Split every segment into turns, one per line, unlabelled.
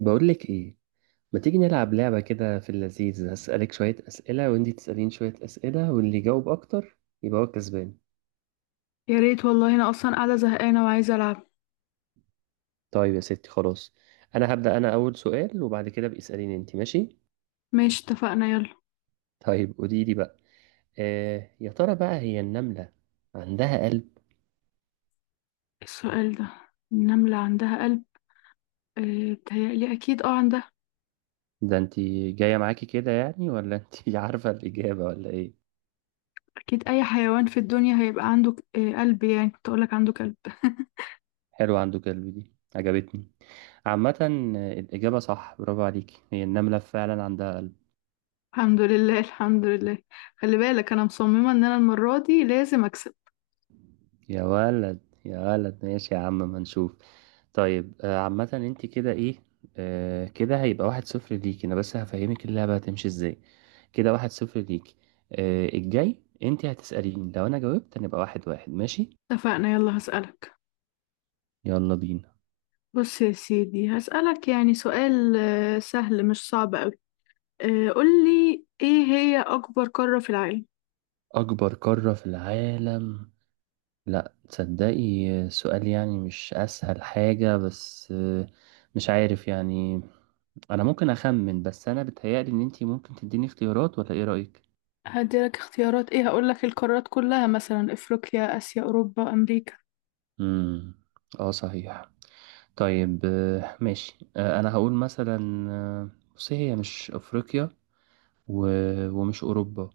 بقول لك ايه. ما تيجي نلعب لعبة كده في اللذيذ؟ هسألك شوية أسئلة وانتي تسألين شوية أسئلة، واللي يجاوب أكتر يبقى هو كسبان.
يا ريت والله، انا اصلا قاعده زهقانه وعايزه العب.
طيب يا ستي خلاص. أنا هبدأ، أنا أول سؤال، وبعد كده بقى اسأليني انتي، ماشي؟
ماشي، اتفقنا، يلا.
طيب قولي لي بقى. يا ترى بقى هي النملة عندها قلب؟
السؤال ده، النمله عندها قلب؟ آه، بتهيألي اكيد، اه عندها.
ده انتي جاية معاكي كده يعني، ولا انتي عارفة الإجابة ولا ايه؟
اكيد اي حيوان في الدنيا هيبقى عنده قلب، يعني كنت اقولك عنده كلب.
حلو، عنده قلب، دي عجبتني. عامة، الإجابة صح، برافو عليكي، هي النملة فعلا عندها قلب.
الحمد لله، الحمد لله. خلي بالك، انا مصممه ان انا المره دي لازم اكسب.
يا ولد، يا ولد ماشي يا عم، ما نشوف. طيب، عامة انت كده ايه. كده هيبقى 1-0 ليكي، انا بس هفهمك اللعبة هتمشي ازاي. كده 1-0 ليكي. الجاي انت هتسأليني، لو انا جاوبت هنبقى 1-1، ماشي؟
اتفقنا، يلا هسألك.
يلا بينا.
بص يا سيدي، هسألك يعني سؤال سهل، مش صعب قوي. قولي، ايه هي اكبر قاره في العالم؟
اكبر قارة في العالم؟ لا تصدقي، سؤال يعني مش اسهل حاجة، بس مش عارف يعني. انا ممكن اخمن، بس انا بتهيألي ان انت ممكن تديني اختيارات، ولا ايه رأيك؟
هديلك اختيارات ايه؟ هقولك القارات كلها، مثلا افريقيا، اسيا، اوروبا، امريكا.
امم. اه صحيح. طيب، ماشي. انا هقول مثلا آه، بصي، هي مش افريقيا و... ومش اوروبا.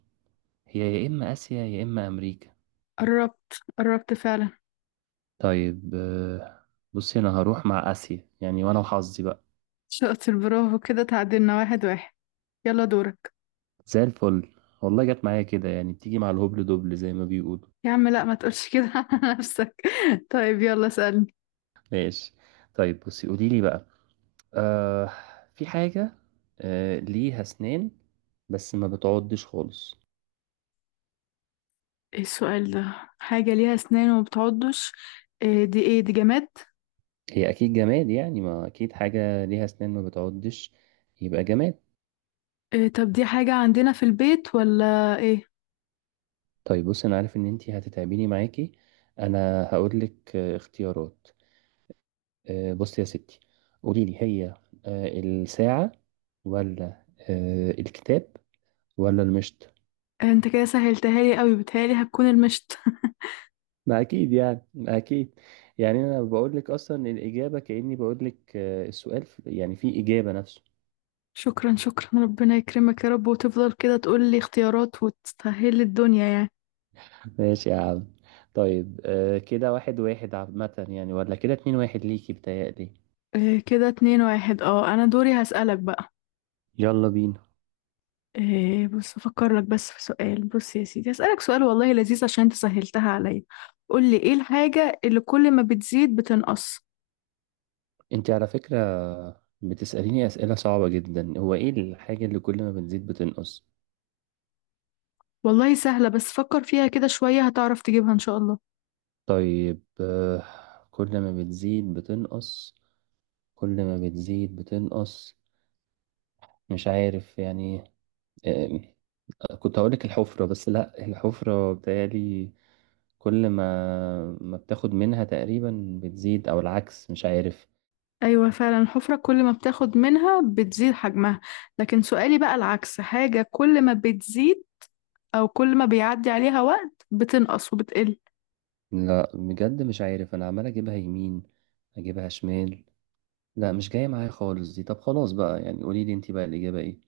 هي يا اما اسيا يا اما امريكا.
قربت، قربت فعلا.
طيب، بصي انا هروح مع اسيا يعني، وانا وحظي بقى.
شاطر، برافو، كده تعادلنا 1-1. يلا دورك.
زي الفل. والله جت معايا كده يعني، بتيجي مع الهبل دبل زي ما بيقولوا.
يا عم لا، ما تقولش كده على نفسك. طيب يلا سألني.
ماشي. طيب بصي، قولي لي بقى. آه في حاجة ليها اسنان بس ما بتعضش خالص.
ايه السؤال ده؟ حاجة ليها اسنان وما بتعضش؟ إيه دي، ايه دي، جماد؟
هي اكيد جماد يعني، ما اكيد حاجه ليها اسنان ما بتعضش يبقى جماد.
إيه، طب دي حاجة عندنا في البيت ولا ايه؟
طيب بص، انا عارف ان انتي هتتعبيني معاكي، انا هقول لك اختيارات. بصي يا ستي، قولي لي، هي الساعه، ولا الكتاب، ولا المشط؟
انت كده سهلتها لي قوي، بتهيألي هتكون المشط.
ما اكيد يعني، ما اكيد. يعني انا بقول لك اصلا الاجابه، كاني بقول لك، السؤال يعني في اجابه نفسه.
شكرا شكرا، ربنا يكرمك يا رب، وتفضل كده تقول لي اختيارات وتسهل لي الدنيا يعني.
ماشي يا عم. طيب، كده 1-1 عامه يعني، ولا كده 2-1 ليكي بتهيألي؟
إيه، كده 2-1، اه، انا دوري هسألك بقى.
يلا بينا.
إيه، بص افكر لك بس في سؤال. بص يا سيدي، هسألك سؤال والله لذيذ عشان انت سهلتها عليا. قول لي، ايه الحاجة اللي كل ما بتزيد بتنقص؟
انت على فكرة بتسأليني أسئلة صعبة جدا، هو ايه الحاجة اللي كل ما بتزيد بتنقص؟
والله سهلة، بس فكر فيها كده شوية هتعرف تجيبها ان شاء الله.
طيب كل ما بتزيد بتنقص، كل ما بتزيد بتنقص، مش عارف يعني. آه، كنت هقولك الحفرة، بس لا، الحفرة بتهيألي كل ما بتاخد منها تقريبا بتزيد، او العكس، مش عارف.
ايوه فعلا، الحفرة كل ما بتاخد منها بتزيد حجمها. لكن سؤالي بقى العكس، حاجة كل ما بتزيد، او كل ما بيعدي عليها وقت بتنقص وبتقل.
لا بجد مش عارف، انا عمال اجيبها يمين اجيبها شمال، لا مش جاية معايا خالص دي، طب خلاص بقى يعني، قولي لي انت بقى الإجابة ايه.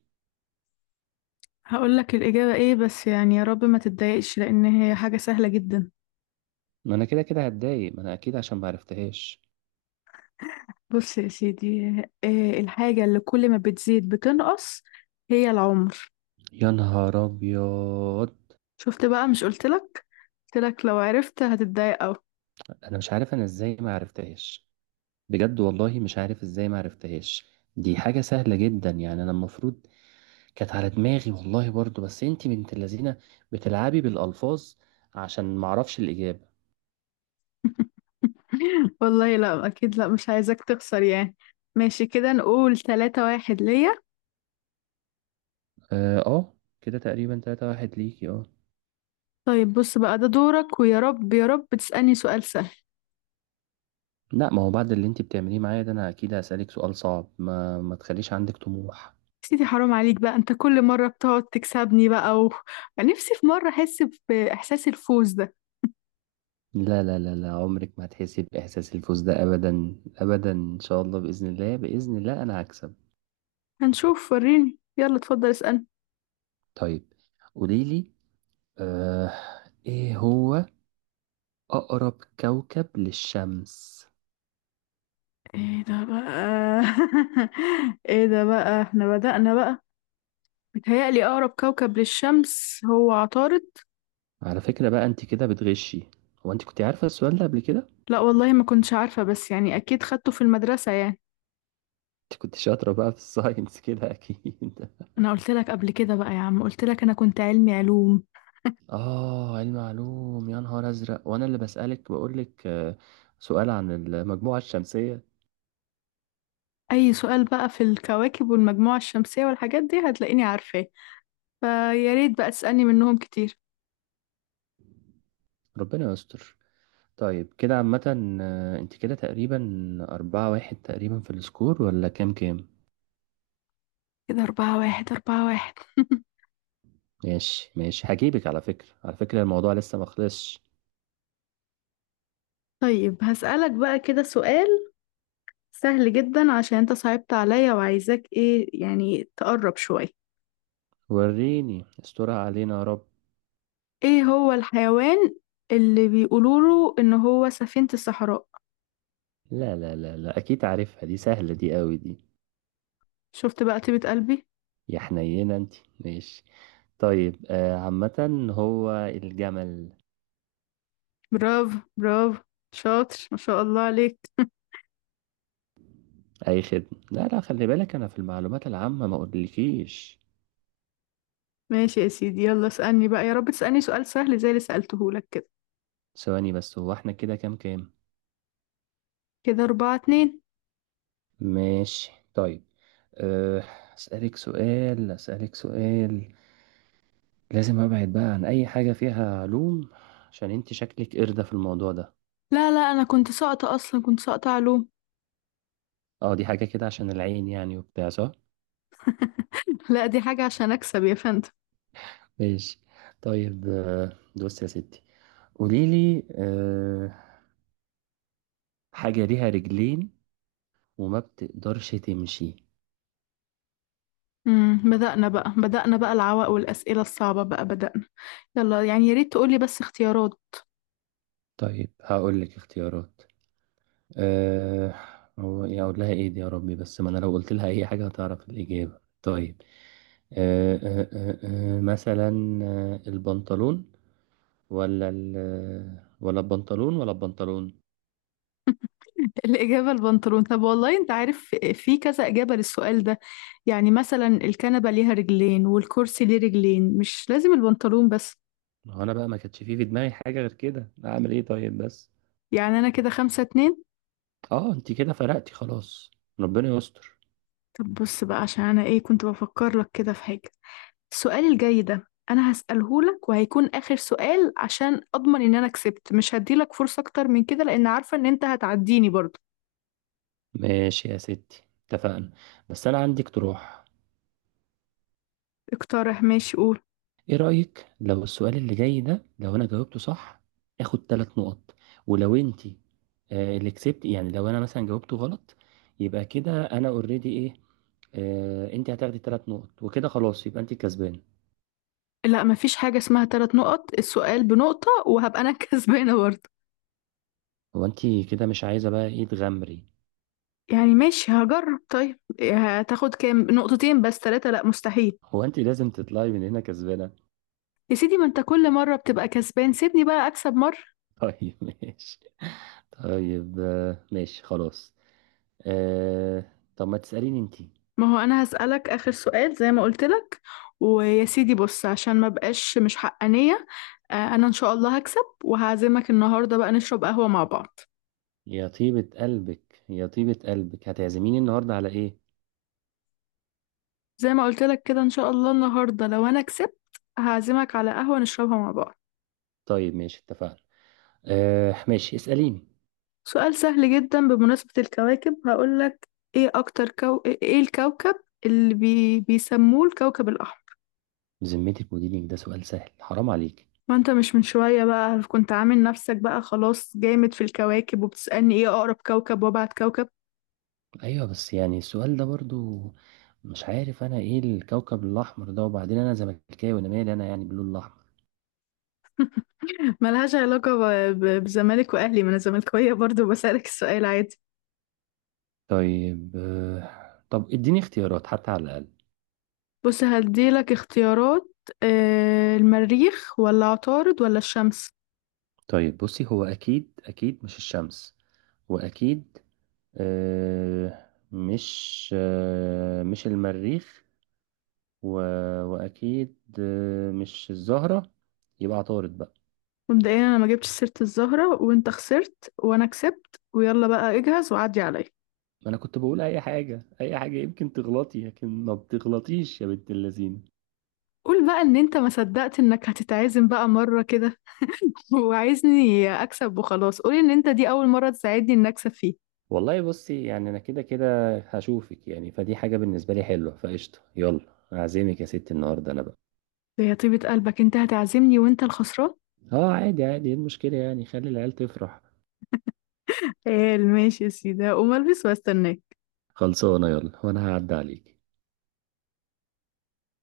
هقول لك الإجابة ايه، بس يعني يا رب ما تتضايقش، لأن هي حاجة سهلة جدا.
ما انا كده كده هتضايق، ما انا اكيد عشان ما عرفتهاش.
بص يا سيدي، الحاجة اللي كل ما بتزيد بتنقص هي العمر.
يا نهار ابيض.
شفت بقى، مش قلتلك؟ قلتلك لو عرفت هتتضايق أوي.
انا مش عارف انا ازاي ما عرفتهاش، بجد والله مش عارف ازاي ما عرفتهاش، دي حاجة سهلة جدا يعني، انا المفروض كانت على دماغي والله برضو، بس انت بنت اللذينة بتلعبي بالألفاظ عشان ما اعرفش الإجابة.
والله لا، أكيد لا، مش عايزك تخسر يعني. ماشي، كده نقول 3-1 ليا.
اه. كده تقريبا 3-1 ليكي اه.
طيب بص بقى ده دورك، ويا رب يا رب تسألني سؤال سهل.
لا، ما هو بعد اللي انت بتعمليه معايا ده، انا اكيد هسألك سؤال صعب، ما تخليش عندك طموح.
سيدي حرام عليك بقى، انت كل مرة بتقعد تكسبني بقى و... نفسي في مرة أحس بإحساس الفوز ده.
لا لا لا لا، عمرك ما هتحسي بإحساس الفوز ده، أبدا أبدا، إن شاء الله بإذن الله، بإذن الله أنا هكسب.
هنشوف، وريني، يلا اتفضل اسألني.
طيب قوليلي، آه إيه هو أقرب كوكب للشمس؟
ايه ده بقى؟ ايه ده بقى؟ احنا بدأنا بقى. متهيألي أقرب كوكب للشمس هو عطارد.
على فكرة بقى، أنت كده بتغشي، هو أنت كنت عارفة السؤال ده قبل كده؟
لا والله، ما كنتش عارفة، بس يعني أكيد خدته في المدرسة يعني.
أنت كنت شاطرة بقى في الساينس كده أكيد.
أنا قلت لك قبل كده بقى يا عم، قلت لك أنا كنت علمي علوم.
علم علوم! يا نهار أزرق، وأنا اللي بسألك بقولك سؤال عن المجموعة الشمسية.
أي سؤال بقى في الكواكب والمجموعة الشمسية والحاجات دي هتلاقيني عارفاه. فيا ريت بقى تسألني منهم كتير.
ربنا يستر. طيب كده عامة، انت كده تقريبا 4-1 تقريبا في السكور، ولا كام كام؟
كده 4-1، 4-1
ماشي ماشي، هجيبك على فكرة، على فكرة الموضوع لسه مخلصش.
طيب هسألك بقى كده سؤال سهل جدا، عشان أنت صعبت عليا وعايزاك إيه يعني تقرب شوية.
وريني، استرها علينا يا رب.
ايه هو الحيوان اللي بيقولوله ان هو سفينة الصحراء؟
لا لا لا لا، أكيد عارفها، دي سهلة دي، قوي دي.
شفت بقى طيبة قلبي.
يا حنينة انت. ماشي. طيب عامة هو الجمل.
برافو، برافو، شاطر ما شاء الله عليك.
أي خدمة، لا لا خلي بالك، أنا في المعلومات العامة ما أقولكيش.
ماشي يا سيدي، يلا اسألني بقى، يا رب تسألني سؤال سهل زي اللي سألتهولك كده.
ثواني بس، هو احنا كده كام كام؟
كده 4-2.
ماشي طيب. أه، أسألك سؤال، لازم أبعد بقى عن أي حاجة فيها علوم، عشان أنت شكلك قردة في الموضوع ده.
لا لا، أنا كنت ساقطة أصلا، كنت ساقطة علوم.
أه، دي حاجة كده عشان العين يعني وبتاع، صح؟
لا، دي حاجة عشان أكسب يا فندم.
ماشي طيب. بصي يا ستي، قوليلي حاجة ليها رجلين وما بتقدرش تمشي.
بدأنا بقى، بدأنا بقى العوائق والأسئلة الصعبة بقى، بدأنا. يلا يعني، يا ريت تقولي بس اختيارات.
طيب هقولك اختيارات. أه هو إيه اقول لها ايه دي يا ربي، بس ما انا لو قلت لها اي حاجه هتعرف الاجابه. طيب أه أه أه مثلا، البنطلون، ولا ال آه، ولا البنطلون، ولا البنطلون.
الإجابة البنطلون، طب والله أنت عارف في كذا إجابة للسؤال ده. يعني مثلا الكنبة ليها رجلين والكرسي ليه رجلين، مش لازم البنطلون بس.
ما هو انا بقى ما كانتش فيه في دماغي حاجه غير كده، اعمل ايه طيب بس.
يعني أنا كده 5-2.
اه انت كده فرقتي خلاص، ربنا يستر.
طب بص بقى، عشان أنا إيه، كنت بفكر لك كده في حاجة. السؤال الجاي ده أنا هسأله لك وهيكون آخر سؤال، عشان أضمن إن أنا كسبت، مش هديلك فرصة أكتر من كده، لأن عارفة إن أنت هتعديني برضه.
ماشي يا ستي اتفقنا. بس انا عندي اقتراح.
اقترح، ماشي، قول.
ايه رأيك، لو السؤال اللي جاي ده لو انا جاوبته صح، اخد 3 نقط. ولو انتي اللي كسبت، يعني لو انا مثلا جاوبته غلط، يبقى كده انا اوريدي ايه، انتي هتاخدي 3 نقط وكده خلاص يبقى انتي كسبانة.
لا، مفيش حاجة اسمها 3 نقط، السؤال بنقطة، وهبقى أنا كسبانة برضه.
هو انتي كده مش عايزة بقى، ايه، تغامري؟
يعني ماشي هجرب، طيب هتاخد كام؟ نقطتين بس، ثلاثة لا، مستحيل.
هو انتي لازم تطلعي من هنا كسبانة.
يا سيدي، ما انت كل مرة بتبقى كسبان، سيبني بقى اكسب مرة.
طيب ماشي. طيب ماشي خلاص. آه طب ما تسأليني انتي.
ما هو انا هسألك اخر سؤال زي ما قلت لك. ويا سيدي بص، عشان ما بقاش مش حقانية. انا ان شاء الله هكسب، وهعزمك النهاردة بقى نشرب قهوة مع بعض.
يا طيبة قلبك، يا طيبة قلبك، هتعزميني النهاردة على ايه؟
زي ما قلت لك كده، ان شاء الله النهاردة لو انا كسبت، هعزمك على قهوة نشربها مع بعض.
طيب ماشي اتفقنا. ماشي اسأليني.
سؤال سهل جدا، بمناسبة الكواكب هقولك، ايه ايه الكوكب اللي بيسموه الكوكب الاحمر؟
بذمتك، مديرك ده سؤال سهل؟ حرام عليك.
ما انت مش من شوية بقى كنت عامل نفسك بقى خلاص جامد في الكواكب، وبتسألني ايه اقرب كوكب وابعد كوكب.
ايوه بس يعني السؤال ده برضو، مش عارف انا ايه الكوكب الاحمر ده، وبعدين انا زملكاوي، انا مالي انا يعني باللون الاحمر.
ملهاش علاقة بزمالك واهلي، ما انا زملكاوية برضو بسألك السؤال عادي.
طب اديني اختيارات حتى على الاقل.
بص هديلك اختيارات. المريخ ولا عطارد ولا الشمس؟
طيب بصي، هو اكيد اكيد مش الشمس، واكيد مش المريخ، و... واكيد مش الزهرة، يبقى عطارد بقى.
مبدئيا انا ما جبتش سيرة الزهرة، وانت خسرت وانا كسبت، ويلا بقى اجهز وعدي عليا.
ما انا كنت بقول اي حاجه اي حاجه يمكن تغلطي، لكن ما بتغلطيش يا بنت اللذين.
قول بقى ان انت ما صدقت انك هتتعزم بقى مرة كده. وعايزني اكسب وخلاص، قول ان انت دي اول مرة تساعدني ان اكسب فيه.
والله بصي، يعني انا كده كده هشوفك يعني، فدي حاجه بالنسبه لي حلوه، فقشطه يلا اعزمك يا ستي النهارده انا بقى.
يا طيبة قلبك، انت هتعزمني وانت الخسران.
اه، عادي عادي، ايه المشكله يعني، خلي العيال تفرح.
قال ماشي يا سيدي، هقوم البس واستناك.
خلصانه يلا، وانا هعدي عليك.